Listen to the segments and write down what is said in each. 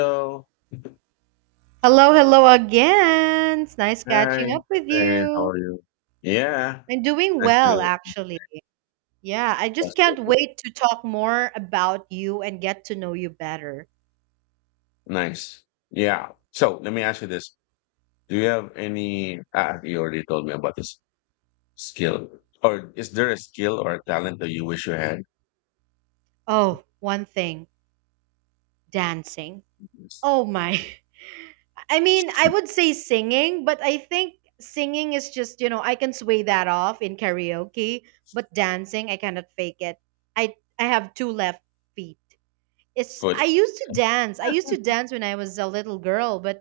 Hello. Hello, hello again. It's nice catching Hi. up with Hey. How you. are you? Yeah. I'm doing Nice well, to actually. Yeah, I just That's you. can't wait to talk more about you and get to know you better. Nice. Yeah. So let me ask you this. Do you have any ah, You already told me about this skill. Or is there a skill or a talent that you wish you had? Oh, one thing dancing. Yes. Oh, my. I mean, I would say singing, but I think singing is just, you know, I can sway that off in karaoke, but dancing, I cannot fake it. I have two left feet. It's Foot. I used to dance I used to dance when I was a little girl, but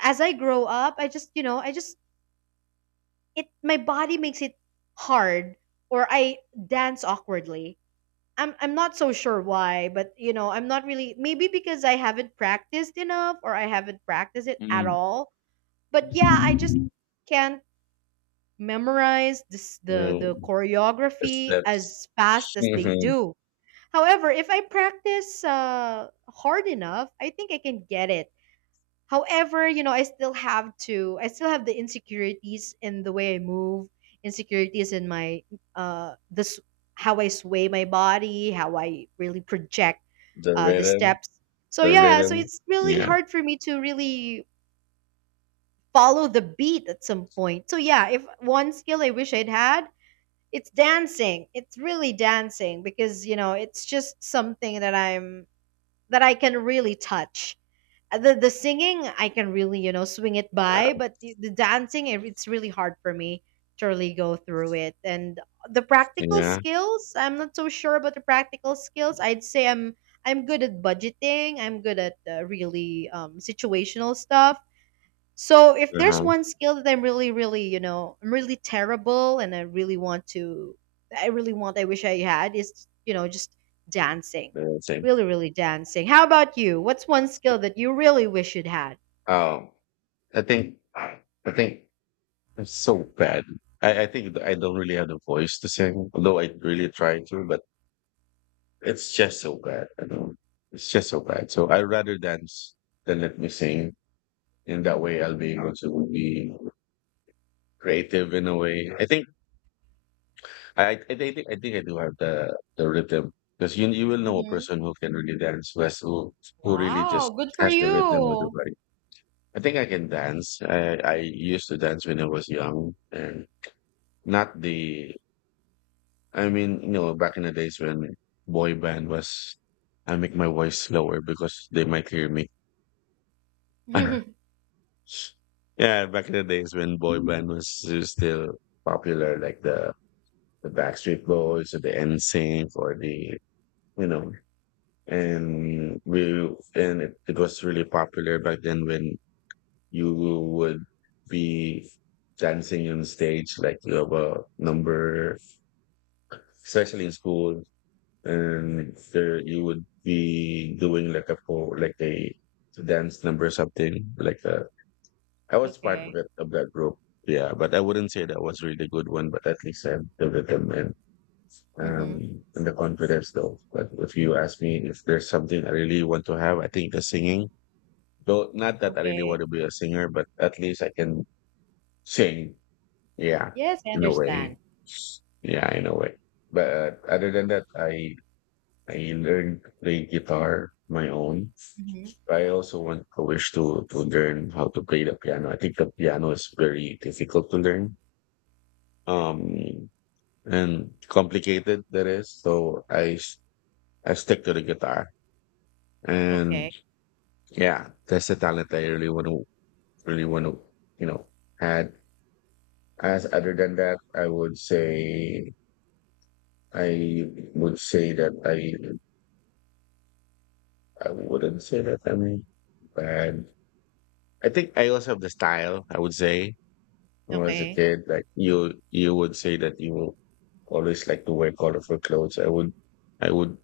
as I grow up, I just, you know, I just it my body makes it hard, or I dance awkwardly. I'm not so sure why, but you know I'm not really, maybe because I haven't practiced enough or I haven't practiced it at Mm. all. But yeah, I just can't memorize this the Mm. The choreography steps. as fast as they Mhm. do. However, if I practice hard enough, I think I can get it. However, you know, I still have the insecurities in the way I move, insecurities in my, uh, this, how I sway my body, how I really project The the rhythm. steps. So, The yeah, so rhythm. it's really Yeah. hard for me to really follow the beat at some point. So, yeah, if one skill I wish I'd had, it's dancing. It's really dancing because, you know, it's just something that I can really touch the singing, I can really you know swing it Yeah. by, but the dancing it's really hard for me to really go through it. And the practical Yeah. skills, I'm not so sure about the practical skills. I'd say I'm good at budgeting. I'm good at really situational stuff. So if there's Uh-huh. one skill that I'm really, really, you know, I'm really terrible and I really want to, I really want, I wish I had is, you know, just dancing. The same. Really, really dancing. How about you? What's one skill that you really wish you'd had? Oh. I think I think. It's so bad. I think I don't really have the voice to sing, although I really try to, but it's just so bad. I don't, It's just so bad. So I'd rather dance than let me sing. In that way, I'll be able to be creative in a way. I think I do have the rhythm, because you will know a Mm-hmm. person who can really dance, who really just Wow, good for has the rhythm with the you. body. I think I can dance. I used to dance when I was young, and not the I mean, you know, back in the days when boy band was, I make my voice lower because they might hear me. Yeah, Mm-hmm. back in the days when boy band was still popular, like the Backstreet Boys or the NSYNC or the you know, and we and it was really popular back then when you would be dancing on stage like you have a number, especially in school, and there you would be doing like a po like a dance number or something like that. I was part of Okay. that group. Yeah, but I wouldn't say that was really good one, but at least I have the rhythm, Mm-hmm. and the confidence though. But if you ask me if there's something I really want to have, I think the singing. Though not that I really want Okay. to be a singer, but at least I can sing. Yeah, Yes, I in a understand. way. Yeah, in a way. But other than that, I learned to play guitar my own. Mm-hmm. I also want to wish to learn how to play the piano. I think the piano is very difficult to learn. Um and complicated that is. So I stick to the guitar. And Okay, yeah, that's the talent I really want to really want to, you know, add. As Other than that, I would say I that I wouldn't say that I'm bad. I think I also have the style, I would say, when I was a okay. kid. Like you would say that you always like to wear colorful clothes. I would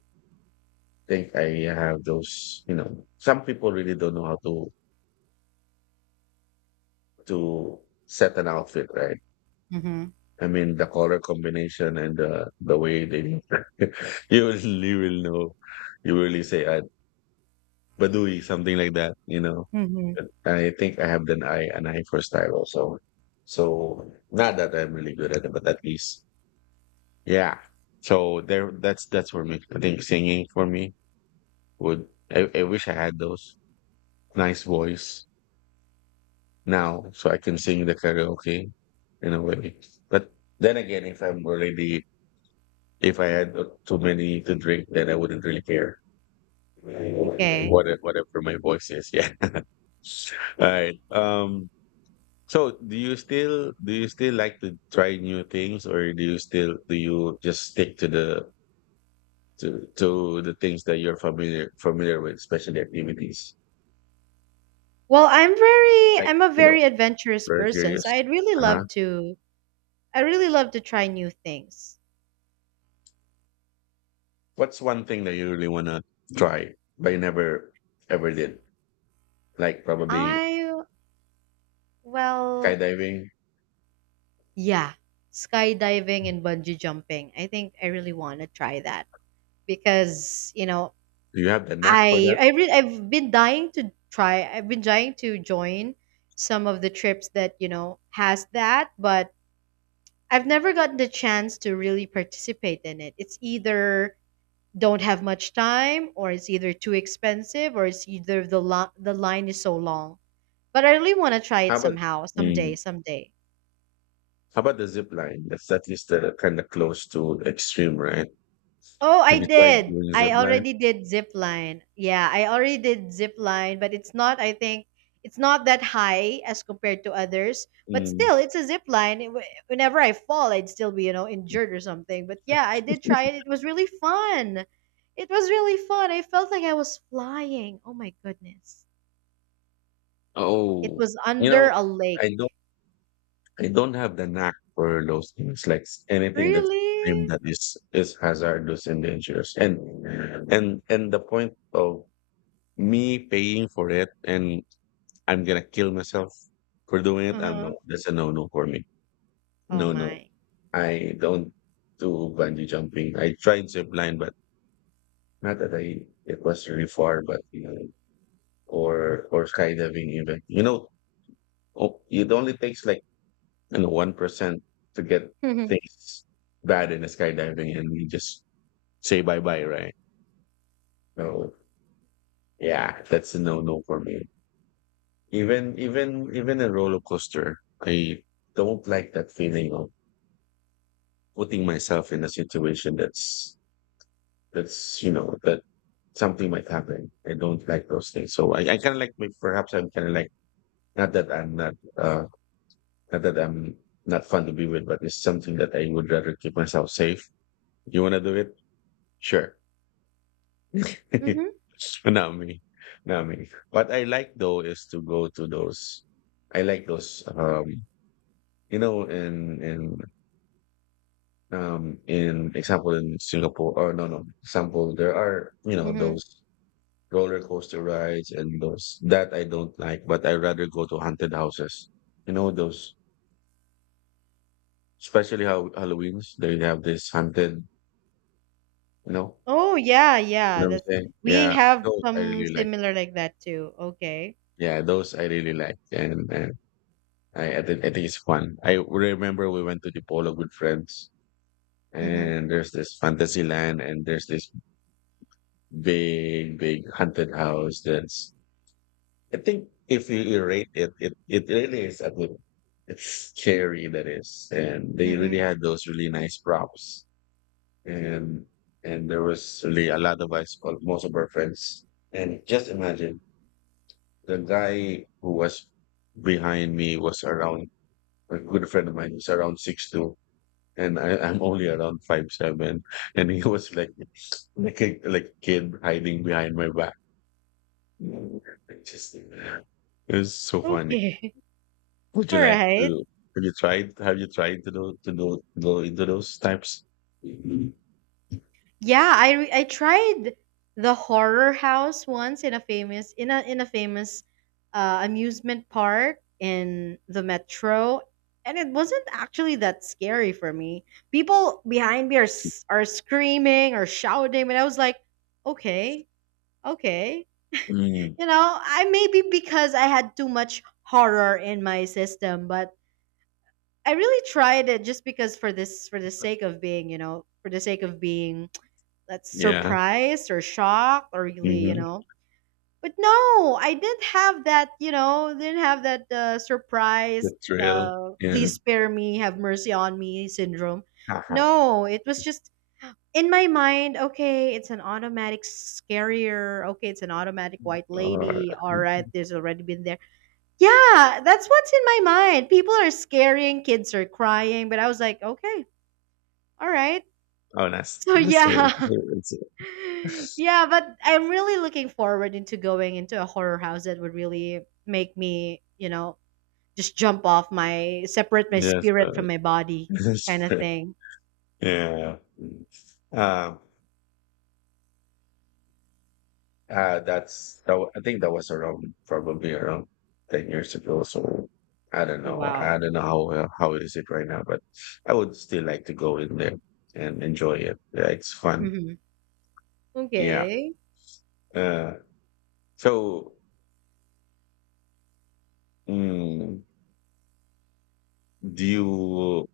think I have those. You know, some people really don't know how to set an outfit, right? Mm-hmm. I mean the color combination and the way they you will know. You really say, I Badui, something like that, you know. Mm-hmm. But I think I have an eye, for style also. So not that I'm really good at it, but at least, yeah. So there, that's for me. I think singing for me would. I wish I had those nice voice now, so I can sing the karaoke in a way. But then again, if I had too many to drink, then I wouldn't really care Okay. Whatever my voice is. Yeah. All right. So, do you still like to try new things, or do you just stick to the things that you're familiar with, especially activities, Well, I'm very, like I'm a you know, very adventurous very person, so curious. I'd really Uh huh. love to. I really love to try new things. What's one thing that you really wanna try but you never ever did? Like probably I, well, skydiving. yeah, skydiving and bungee jumping. I think I really want to try that because, you know, Do you have the knack for I that? I re- I've been dying to try. I've been dying to join some of the trips that, you know, has that, but I've never gotten the chance to really participate in it. It's either don't have much time or it's either too expensive or it's either the line is so long. But I really want to try How it about somehow, someday, mm, someday. how about the zip line? That's at least kind of close to extreme, right? Oh, I Have you tried did. doing I zip line? already did zip line. Yeah, I already did zip line, but it's not. I think it's not that high as compared to others. But Mm. still, it's a zip line. Whenever I fall, I'd still be you know injured or something. But yeah, I did try it. It was really fun. It was really fun. I felt like I was flying. Oh my goodness! It Oh, was you under know, a I don't lake. I don't have the knack for those things, like anything that's extreme, Really? that is hazardous and dangerous. And the point of me paying for it, and I'm gonna kill myself for doing Uh it? I huh. No, that's a no no for me. Oh No, no. my. I don't do bungee jumping. I tried zip line, but not that I it was really far, but you know, or skydiving even. You know, oh, it only takes like, 1% to get things bad in the skydiving, and we just say bye bye, right? So yeah, that's a no no for me. Even a roller coaster, I don't like that feeling of putting myself in a situation that's you know that something might happen. I don't like those things. So I kind of like, maybe perhaps I'm kind of like not that I'm not uh not that I'm not fun to be with, but it's something that I would rather keep myself safe. You want to do it? Sure. Mm-hmm. Not me, not me. What I like though is to go to those. I like those. You know, in in in example in Singapore, or no, no, example, there are, you know, Mm-hmm. those roller coaster rides, and those that I don't like, but I rather go to haunted houses. You know those, especially how Halloween's they have this haunted. You know, Oh yeah, you yeah. know what That's I'm saying? We Yeah, have those I some really like. similar like that too. Okay. Yeah, those I really like, and and. I think it's fun. I remember we went to the polo with friends, Mhm. and there's this fantasy land, and there's this big, big haunted house. That's, I think, if you rate it, it really is a good. It's scary that is, and they really Mhm. had those really nice props, and and there was really a lot of us, called most of our friends, and just imagine, the guy who was behind me was around, a good friend of mine was around 6'2", and I'm only around 5'7", and he was like like a kid hiding behind my back. It was so funny. Okay. Would All you like right. to? Have you tried? Have you tried to do go into those types? Mhm. Yeah, I tried the horror house once in a famous amusement park in the metro, and it wasn't actually that scary for me. People behind me are screaming or shouting, but I was like, okay, okay. Mm, You know, I maybe because I had too much horror in my system, but I really tried it just because for the sake of being, you know, for the sake of being that's yeah, surprised or shocked or really, you hmm, know. But no, I didn't have that, you know, didn't have that the surprise, thrill. Yeah. please spare me, have mercy on me syndrome. Haha. No, it was just in my mind, okay, it's an automatic scarier. Okay, it's an automatic white Or, lady. All right, there's already been there, yeah, that's what's in my mind. People are scaring, kids are crying, but I was like, okay, all right. oh, that's, So that's it. yeah. It's- Yeah, but I'm really looking forward into going into a horror house that would really make me, you know, just jump off my separate my Yes. spirit from my body kind of thing. yeah. Mm-hmm. That's that. I think that was around probably around 10 years ago. So I don't know. Wow. How it is it right now, but I would still like to go in there and enjoy it. Yeah, it's fun. Hmm. Yeah. Okay. Uh, so mm, do you,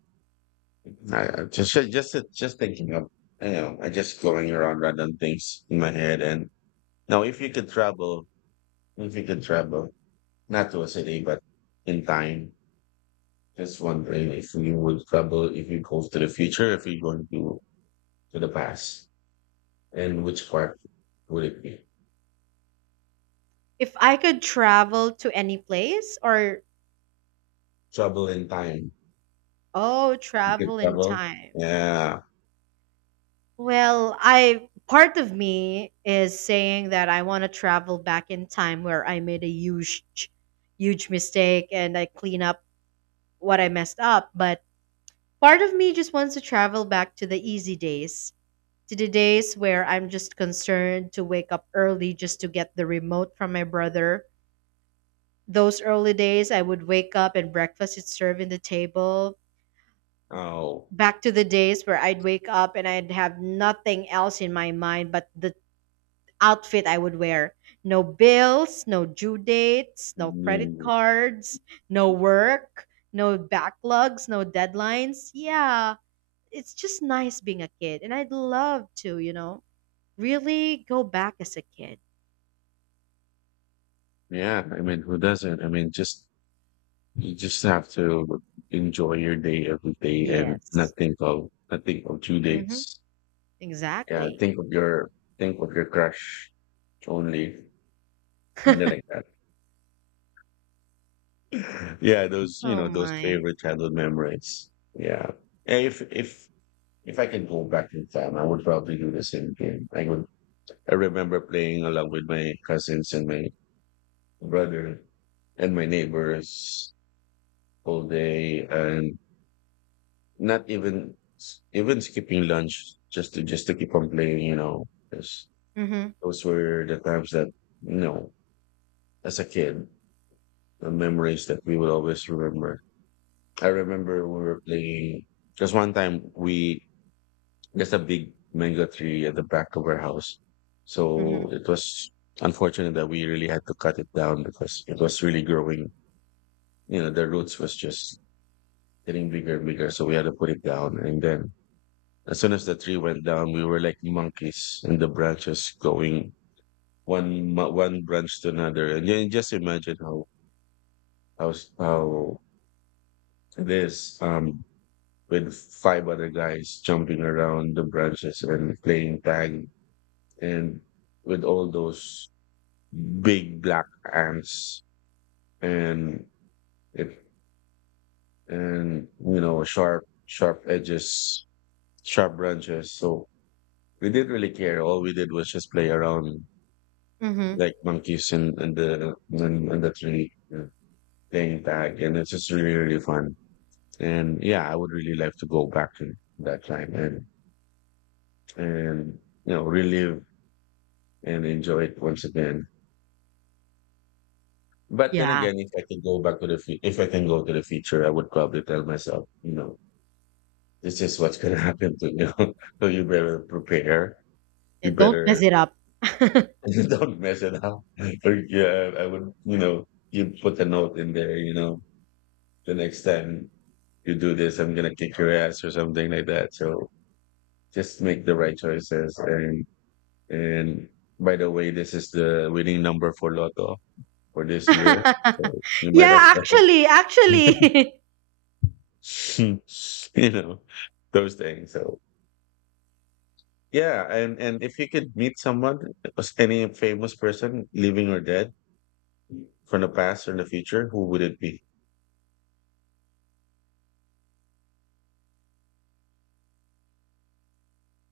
just thinking of, you know, I just going around random things in my head, and now, if you could travel not to a city but in time. Just wondering if you would travel, if you go to the future, if you going to the past, and which part would it be? If I could travel to any place or Travel in time. oh, If you could travel in travel, time. yeah. Well, I part of me is saying that I want to travel back in time where I made a huge mistake and I clean up what I messed up, but part of me just wants to travel back to the easy days, to the days where I'm just concerned to wake up early just to get the remote from my brother. Those early days I would wake up and breakfast is served in the table. Oh, Back to the days where I'd wake up and I'd have nothing else in my mind but the outfit I would wear. No bills, no due dates, no credit mm, cards, no work, no backlogs, no deadlines. Yeah, it's just nice being a kid. And I'd love to, you know, really go back as a kid. yeah. I mean, who doesn't? I mean, just you just have to enjoy your day every day and Yes. Not think of due Mm-hmm. dates. Yeah, Exactly. Think of your crush only, kind of like that. Yeah, Oh those my. favorite childhood memories. Yeah. And, if I can go back in time, I would probably do the same thing. I remember playing along with my cousins and my brother and my neighbors all day, and not even skipping lunch, just to keep on playing, you know. 'Cause Mm-hmm. those were the times that, you know, as a kid, the memories that we will always remember. I remember we were playing. There's one time, we there's a big mango tree at the back of our house, Mm-hmm. so it was unfortunate that we really had to cut it down because it was really growing. You know, the roots was just getting bigger and bigger, so we had to put it down. And then, as soon as the tree went down, we were like monkeys in the branches going one branch to another. And you just imagine how how how this with five other guys jumping around the branches and playing tag, and with all those big black ants, and it and you know sharp edges, sharp branches. So we didn't really care. All we did was just play around Mm-hmm. like monkeys in the tree. Yeah, playing tag, and it's just really really fun. And yeah, I would really like to go back to that time, and and relive and enjoy it once again. But then Yeah. again, if I can go back to the future, if I can go to the future, I would probably tell myself, this is what's going to happen to you. So you better prepare. You And don't mess better it up. don't mess it up. Or, yeah, I would, you know, you put a note in there, the next time you do this, I'm going to kick your ass or something like that. So just make the right choices. And by the way, this is the winning number for Lotto for this year. So you might as Yeah, well actually. you know those things, so yeah, and if you could meet someone, as any famous person living or dead from the past or the future, who would it be?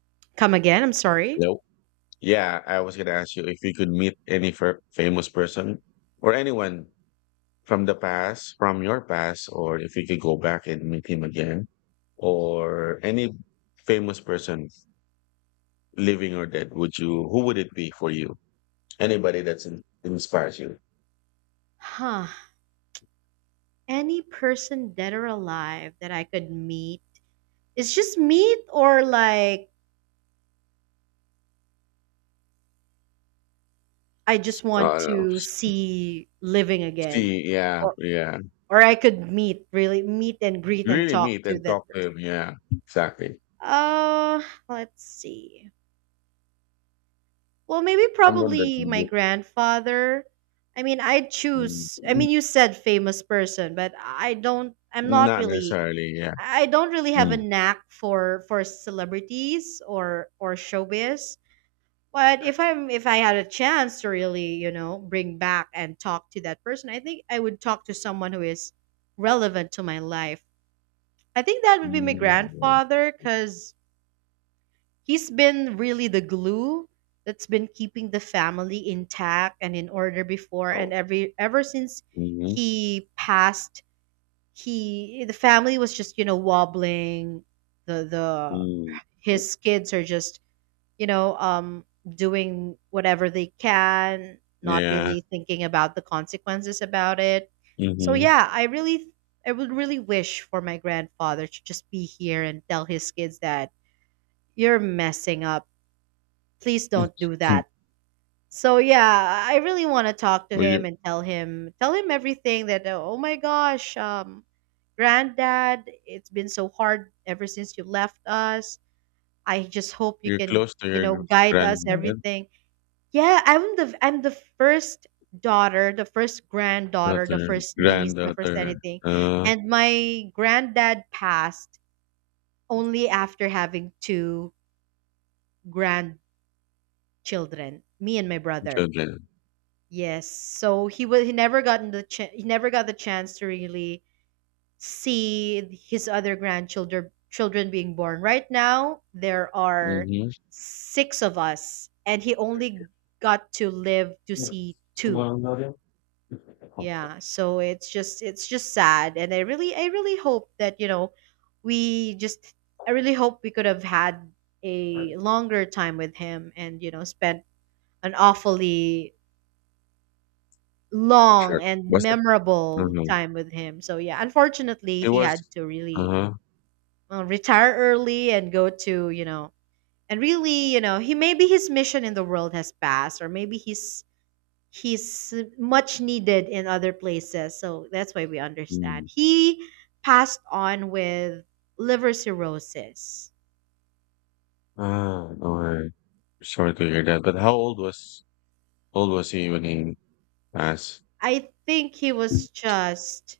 Come again. I'm sorry. Hello. Yeah, I was going to ask you if you could meet any famous person or anyone from your past, or if you could go back and meet him again, or any famous person living or dead, would you who would it be for you, anybody that's inspires you? Huh. Any person dead or alive that I could meet is just meet or like I just So, want I don't know. to see living again. See, yeah, Or yeah. or I could meet, really meet and greet and Really talk meet to and that talk to person. him. Yeah, exactly. Uh, let's see. Well, maybe Someone that you probably my look, grandfather. I mean, I'd mm, choose. I mm, mean, you said famous person, but I don't. I'm not not really. necessarily. Yeah. I don't really have a Mm. knack for celebrities or showbiz. But if I had a chance to really, you know, bring back and talk to that person, I think I would talk to someone who is relevant to my life. I think that would be my Mm. grandfather cuz he's been really the glue that's been keeping the family intact and in order before and Oh. ever since Hmm. he passed, he the family was just, you know, wobbling. The Mm. his kids are just you know, doing whatever they can, not Yeah. really thinking about the consequences about it. So Mm-hmm. yeah, I would really wish for my grandfather to just be here and tell his kids that you're messing up. Please don't do that. So yeah, I really want to talk to Were him you and tell him everything that oh my gosh, granddad, it's been so hard ever since you left us. I just hope you you're can, close to you your know, guide us granddad, everything, yeah, I'm the first daughter, the first granddaughter, the daughter, first niece, the first granddaughter, anything. uh, And my granddad passed only after having two grandchildren, me and my brother. children. Yes. So he never gotten the ch- he never got the chance to really see his other grandchildren children being born. Right now there are Mm-hmm. six of us and he only got to live to see two. Yeah, so it's just sad and I really hope that, you know, we just I really hope we could have had a longer time with him and, you know, spent an awfully long Sure. and Was it? memorable Mhm. time with him. So yeah, unfortunately, It he was. had to really Uh-huh. Retire early and go to, you know, and really, you know, he maybe his mission in the world has passed or maybe he's much needed in other places. So that's why we understand. Mm. He passed on with liver cirrhosis. Ah, alright. Sorry to hear that, but how old was he when he passed? I think he was just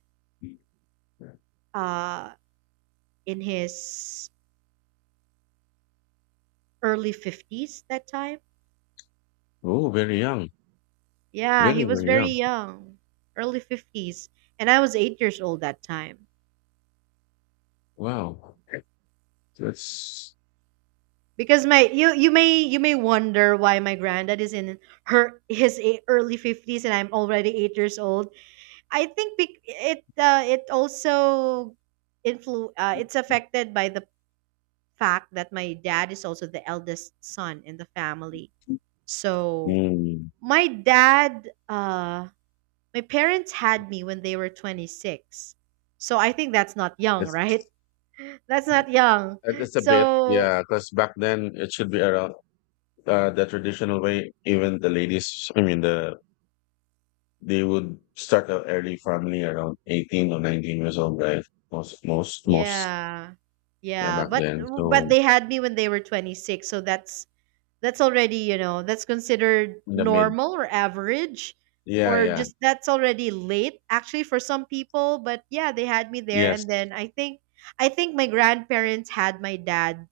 uh, in his early 50s that time. Oh, very young. Yeah, he Very, was very very young. young, early 50s. And I was 8 years old that time. Wow. That's Because my you you may wonder why my granddad is in early fifties and I'm already 8 years old. I think bec- it it also influ it's affected by the fact that my dad is also the eldest son in the family. So mm, my dad uh my parents had me when they were 26. So I think that's not young, right? that's That's not young. That's a bit, So yeah. Because back then it should be around, the traditional way, even the ladies, I mean they would start an early family around 18 or 19 years old, right? Most, yeah. yeah, Yeah, back but then. but So they had me when they were 26, so that's already you know that's considered in the mid. normal or average Yeah, or yeah. just that's already late actually for some people but yeah they had me there Yes, and then I think my grandparents had my dad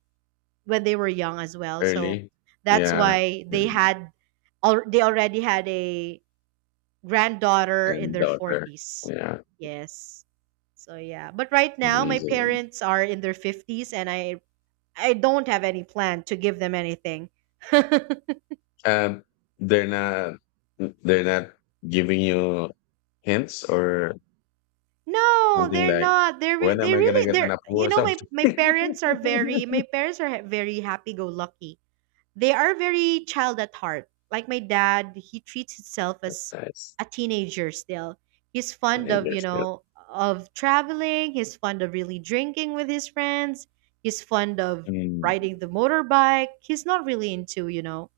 when they were young as well, so early. that's Yeah, why her they already had a granddaughter in and their daughter. 40s, Yeah, yes, so yeah, but right now my amazing. parents are in their 50s and I don't have any plan to give them anything. Um, they're not they're not giving you hints or No, something, they're like not. They're re- when am they I gonna really get an they're apple you or know my something? Parents are very, my parents are very happy go lucky. They are very child at heart. Like my dad, he treats himself That's as nice. a teenager still. He's fond of, you Interesting. know, of traveling, he's fond of really drinking with his friends, he's fond of Mm, riding the motorbike. He's not really into, you know,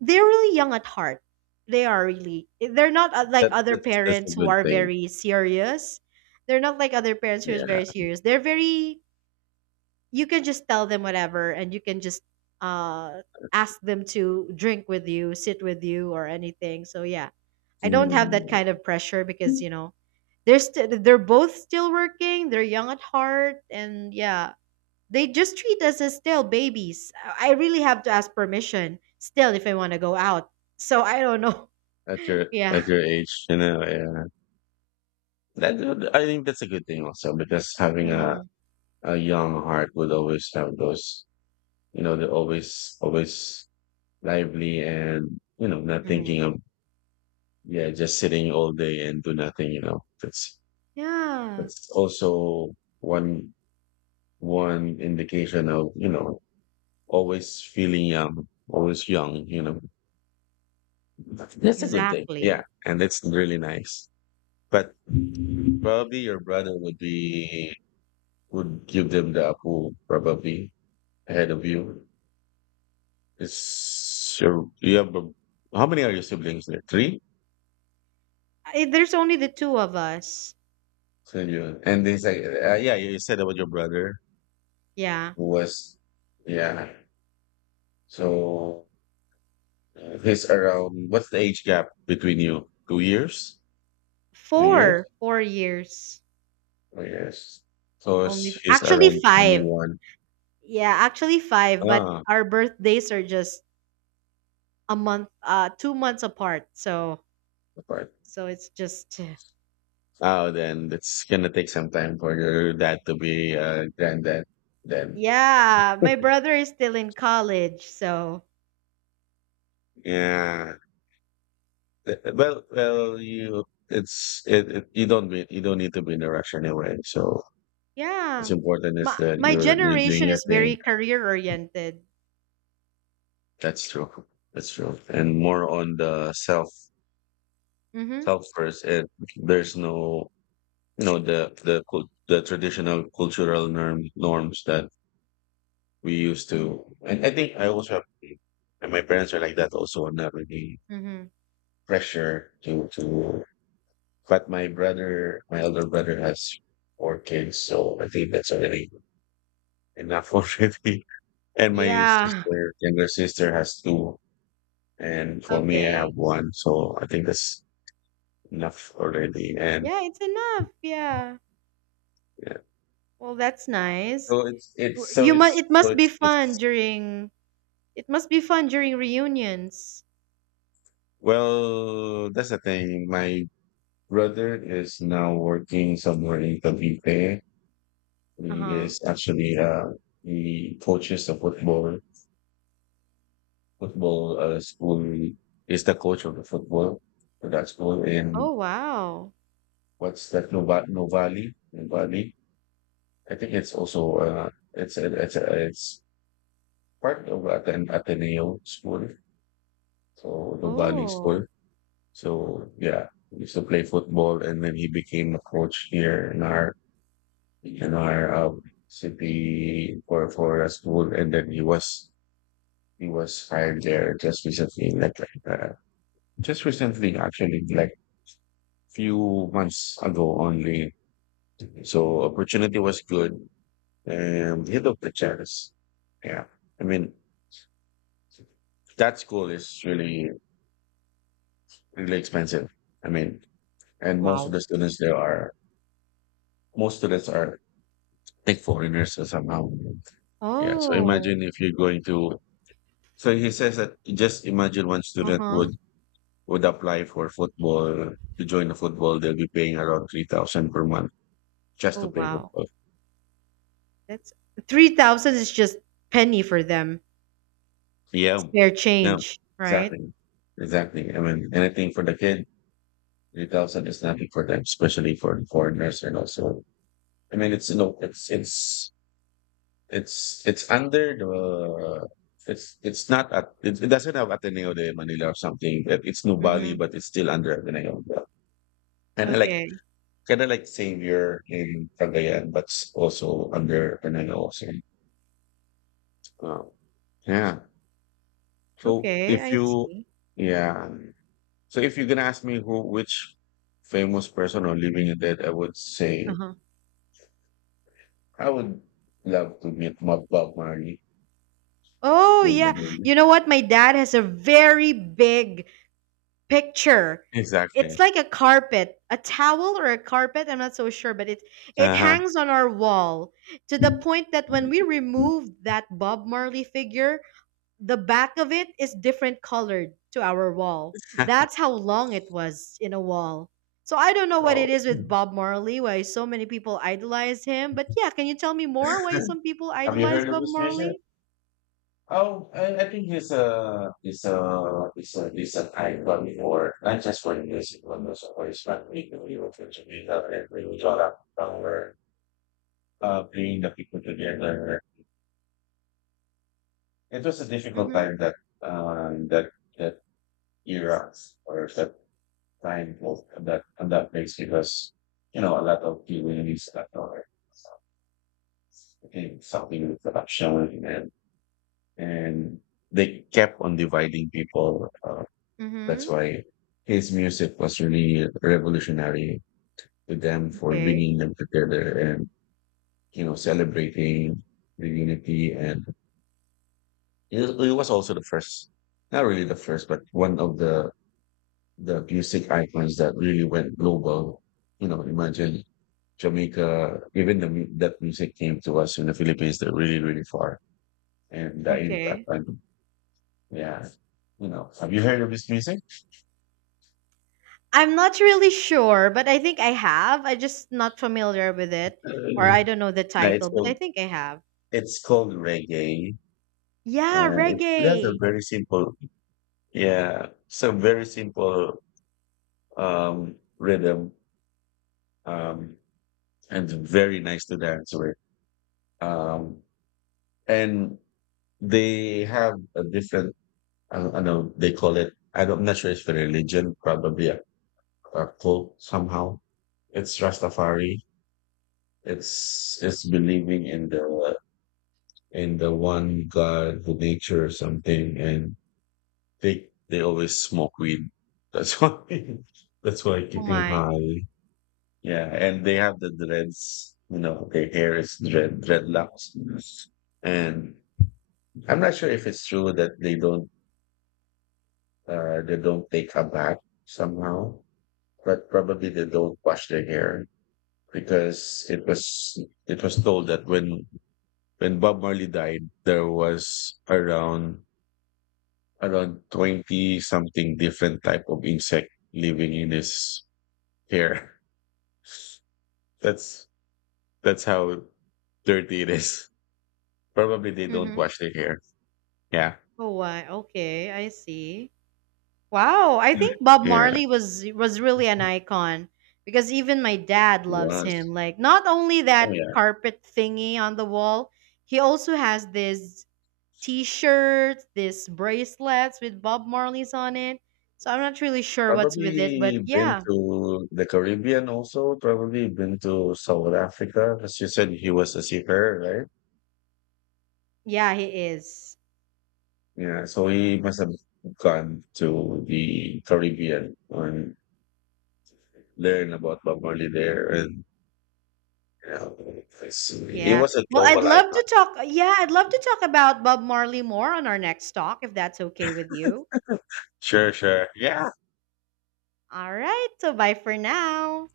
they're really young at heart. They are really. They're not like that other that's that's a parents who good are thing. very serious. They're not like other parents who is Yeah. very serious. They're very. You can just tell them whatever, and you can just uh, ask them to drink with you, sit with you, or anything. So yeah, I don't have that Mm. kind of pressure because you know they're both still working. They're young at heart, and yeah, they just treat us as still babies. I really have to ask permission still if I want to go out. So I don't know. At your Yeah. at your age, yeah. That. I think that's a good thing also, because having a hmm a young heart would always have those. They're always always lively, and not hmm thinking of, yeah, just sitting all day and do nothing. That's Yeah. that's also one one indication of, always feeling young, always young. That's a good thing. Yeah. Exactly. And it's really nice. But probably your brother would be would give them the approval probably ahead of you. It's your you have a- how many are your siblings there? Three? There's only the two of us. So you and this, like, yeah, you said about your brother Yeah. who was. Yeah. So he's around what's the age gap between you? 2 years? 2 years? Four. 4 years. Oh yes. So Only. he's Actually, around twenty five. one. Yeah. Actually, five. But Ah, our birthdays are just a month, 2 months apart. So, right. so it's just. Oh, then it's gonna take some time for your dad to be a granddad. Then Yeah, my brother is still in college, so. yeah. Well, you it's it, it you don't be you don't need to be in a rush anyway. So what's Yeah. important is My that my you're doing generation your is thing. very career oriented. That's true. That's true. And more on the self Mhm. self first, and there's no, the traditional cultural norms that we used to, and I think I also have, and my parents are like that also. I'm not really Mhm. pressure to but my elder brother has four kids, so I think that's already enough already. And Yeah. Younger sister has two, and for me I Okay. have one. So I think that's enough already. And Yeah, it's enough. Yeah. yeah. Well, that's So nice. it's it's so You must it's it so must be it's fun it's during it must be fun during reunions. well, that's the thing. My brother is now working somewhere in Cavite. He Uh-huh. is actually he coaches a football school. Is the coach of the football for that school in, Oh, wow. what's that, Novali. I think it's also it's part of Ateneo school. So Novali Oh. school. So yeah, he used to play football, and then he became a coach here in our in our um, city for a school, and then he was hired there just recently, like, just recently actually, like few months ago only. So opportunity was good, and he took the chance. Yeah, I mean, that school is really really expensive. I mean, and Wow. Most students are take foreigners or somehow. Yeah. So Oh. imagine if you're going to. So he says that, just imagine, one student Uh-huh. would apply for football to join the football. They'll be paying around 3,000 per month just to Oh, play wow. football. That's 3,000 is just penny for them. Yeah, Spare yeah. change, right? Exactly. Exactly. I mean, anything for the kid, 3,000 is nothing for them, especially for the foreigners and also. I mean, it's under the it's it's, not at it doesn't have Ateneo de Manila or something. It's Nubali, Mhm. but it's still under Ateneo. Kind of like Okay. kind of like Savior in Cagayan, but it's also under Ateneo. Also. Wow. Yeah. So Okay, if I you. see. Yeah, so if you're gonna ask me who which famous person or living and dead, I would say Uh-huh. I would love to meet Bob Marley. Oh, You know yeah. Bob Marley? You know what? My dad has a very big picture. It's Exactly. like a carpet, a towel or a carpet. I'm not so sure, but it Uh hangs on our wall to the point that when we huh. removed that Bob Marley figure, the back of it is different colored to our wall. That's how long it was in a wall. So I don't know what it Oh, is with Bob Marley, why so many people idolize him. But yeah, can you tell me more why some people have you idolize heard of Bob this music? Marley? Oh, I think he's an icon for not just for music, but also for his family. We were fortunate and we got up from where, bringing the people together. It was a difficult Mm-hmm. time, that that era, or that time of that and that place, because a lot of feelings that are, I think, something with production and they kept on dividing people. Mm-hmm. That's why his music was really revolutionary to them for Okay. bringing them together and celebrating the unity. And it was also the first, not really the first, but one of the music icons that really went global. Imagine Jamaica, even that music came to us in the Philippines. They're really really far, and the impact Okay. on. Yeah, have you heard of his music? I'm not really sure, but I think I have. I just not familiar with it, or I don't know the No, it's title, but I called think I have. it's called reggae, Yeah, and it has a reggae. very simple, yeah, so very simple rhythm, um, and very nice to dance with. Um, and they have a different, I don't I know they call it. I'm not sure, it's for religion, probably a cult somehow. It's Rastafari. It's believing in the one God, the nature, or something, and they always smoke weed. That's why that's why Oh keeping my. high. Yeah, and they have the dreads. Their hair is dreadlocks. And I'm not sure if it's true that they don't take a bath somehow, but probably they don't wash their hair, because it was told that when Bob Marley died, there was around 20 something different type of insect living in his here. That's that's how dirty it is. Probably they don't Mm-hmm. wash their hair. Yeah. Oh why? Okay, I see. Wow, I think Bob Yeah. Marley was really an icon because even my dad loves Was. him. Like not only Oh that yeah. carpet thingy on the wall, he also has this t-shirts, these bracelets with Bob Marley's on it. So I'm not really sure what's with it, Probably but been yeah, to the Caribbean also, probably been to South Africa, because you said he was a seafarer, right? yeah, he is. Yeah, so he must have gone to the Caribbean and learn about Bob Marley there, and you know, he Yeah. was a Well, I'd global love icon. to talk. Yeah, I'd love to talk about Bob Marley more on our next talk, if that's okay with you. Sure, sure. Yeah. All right. So bye for now.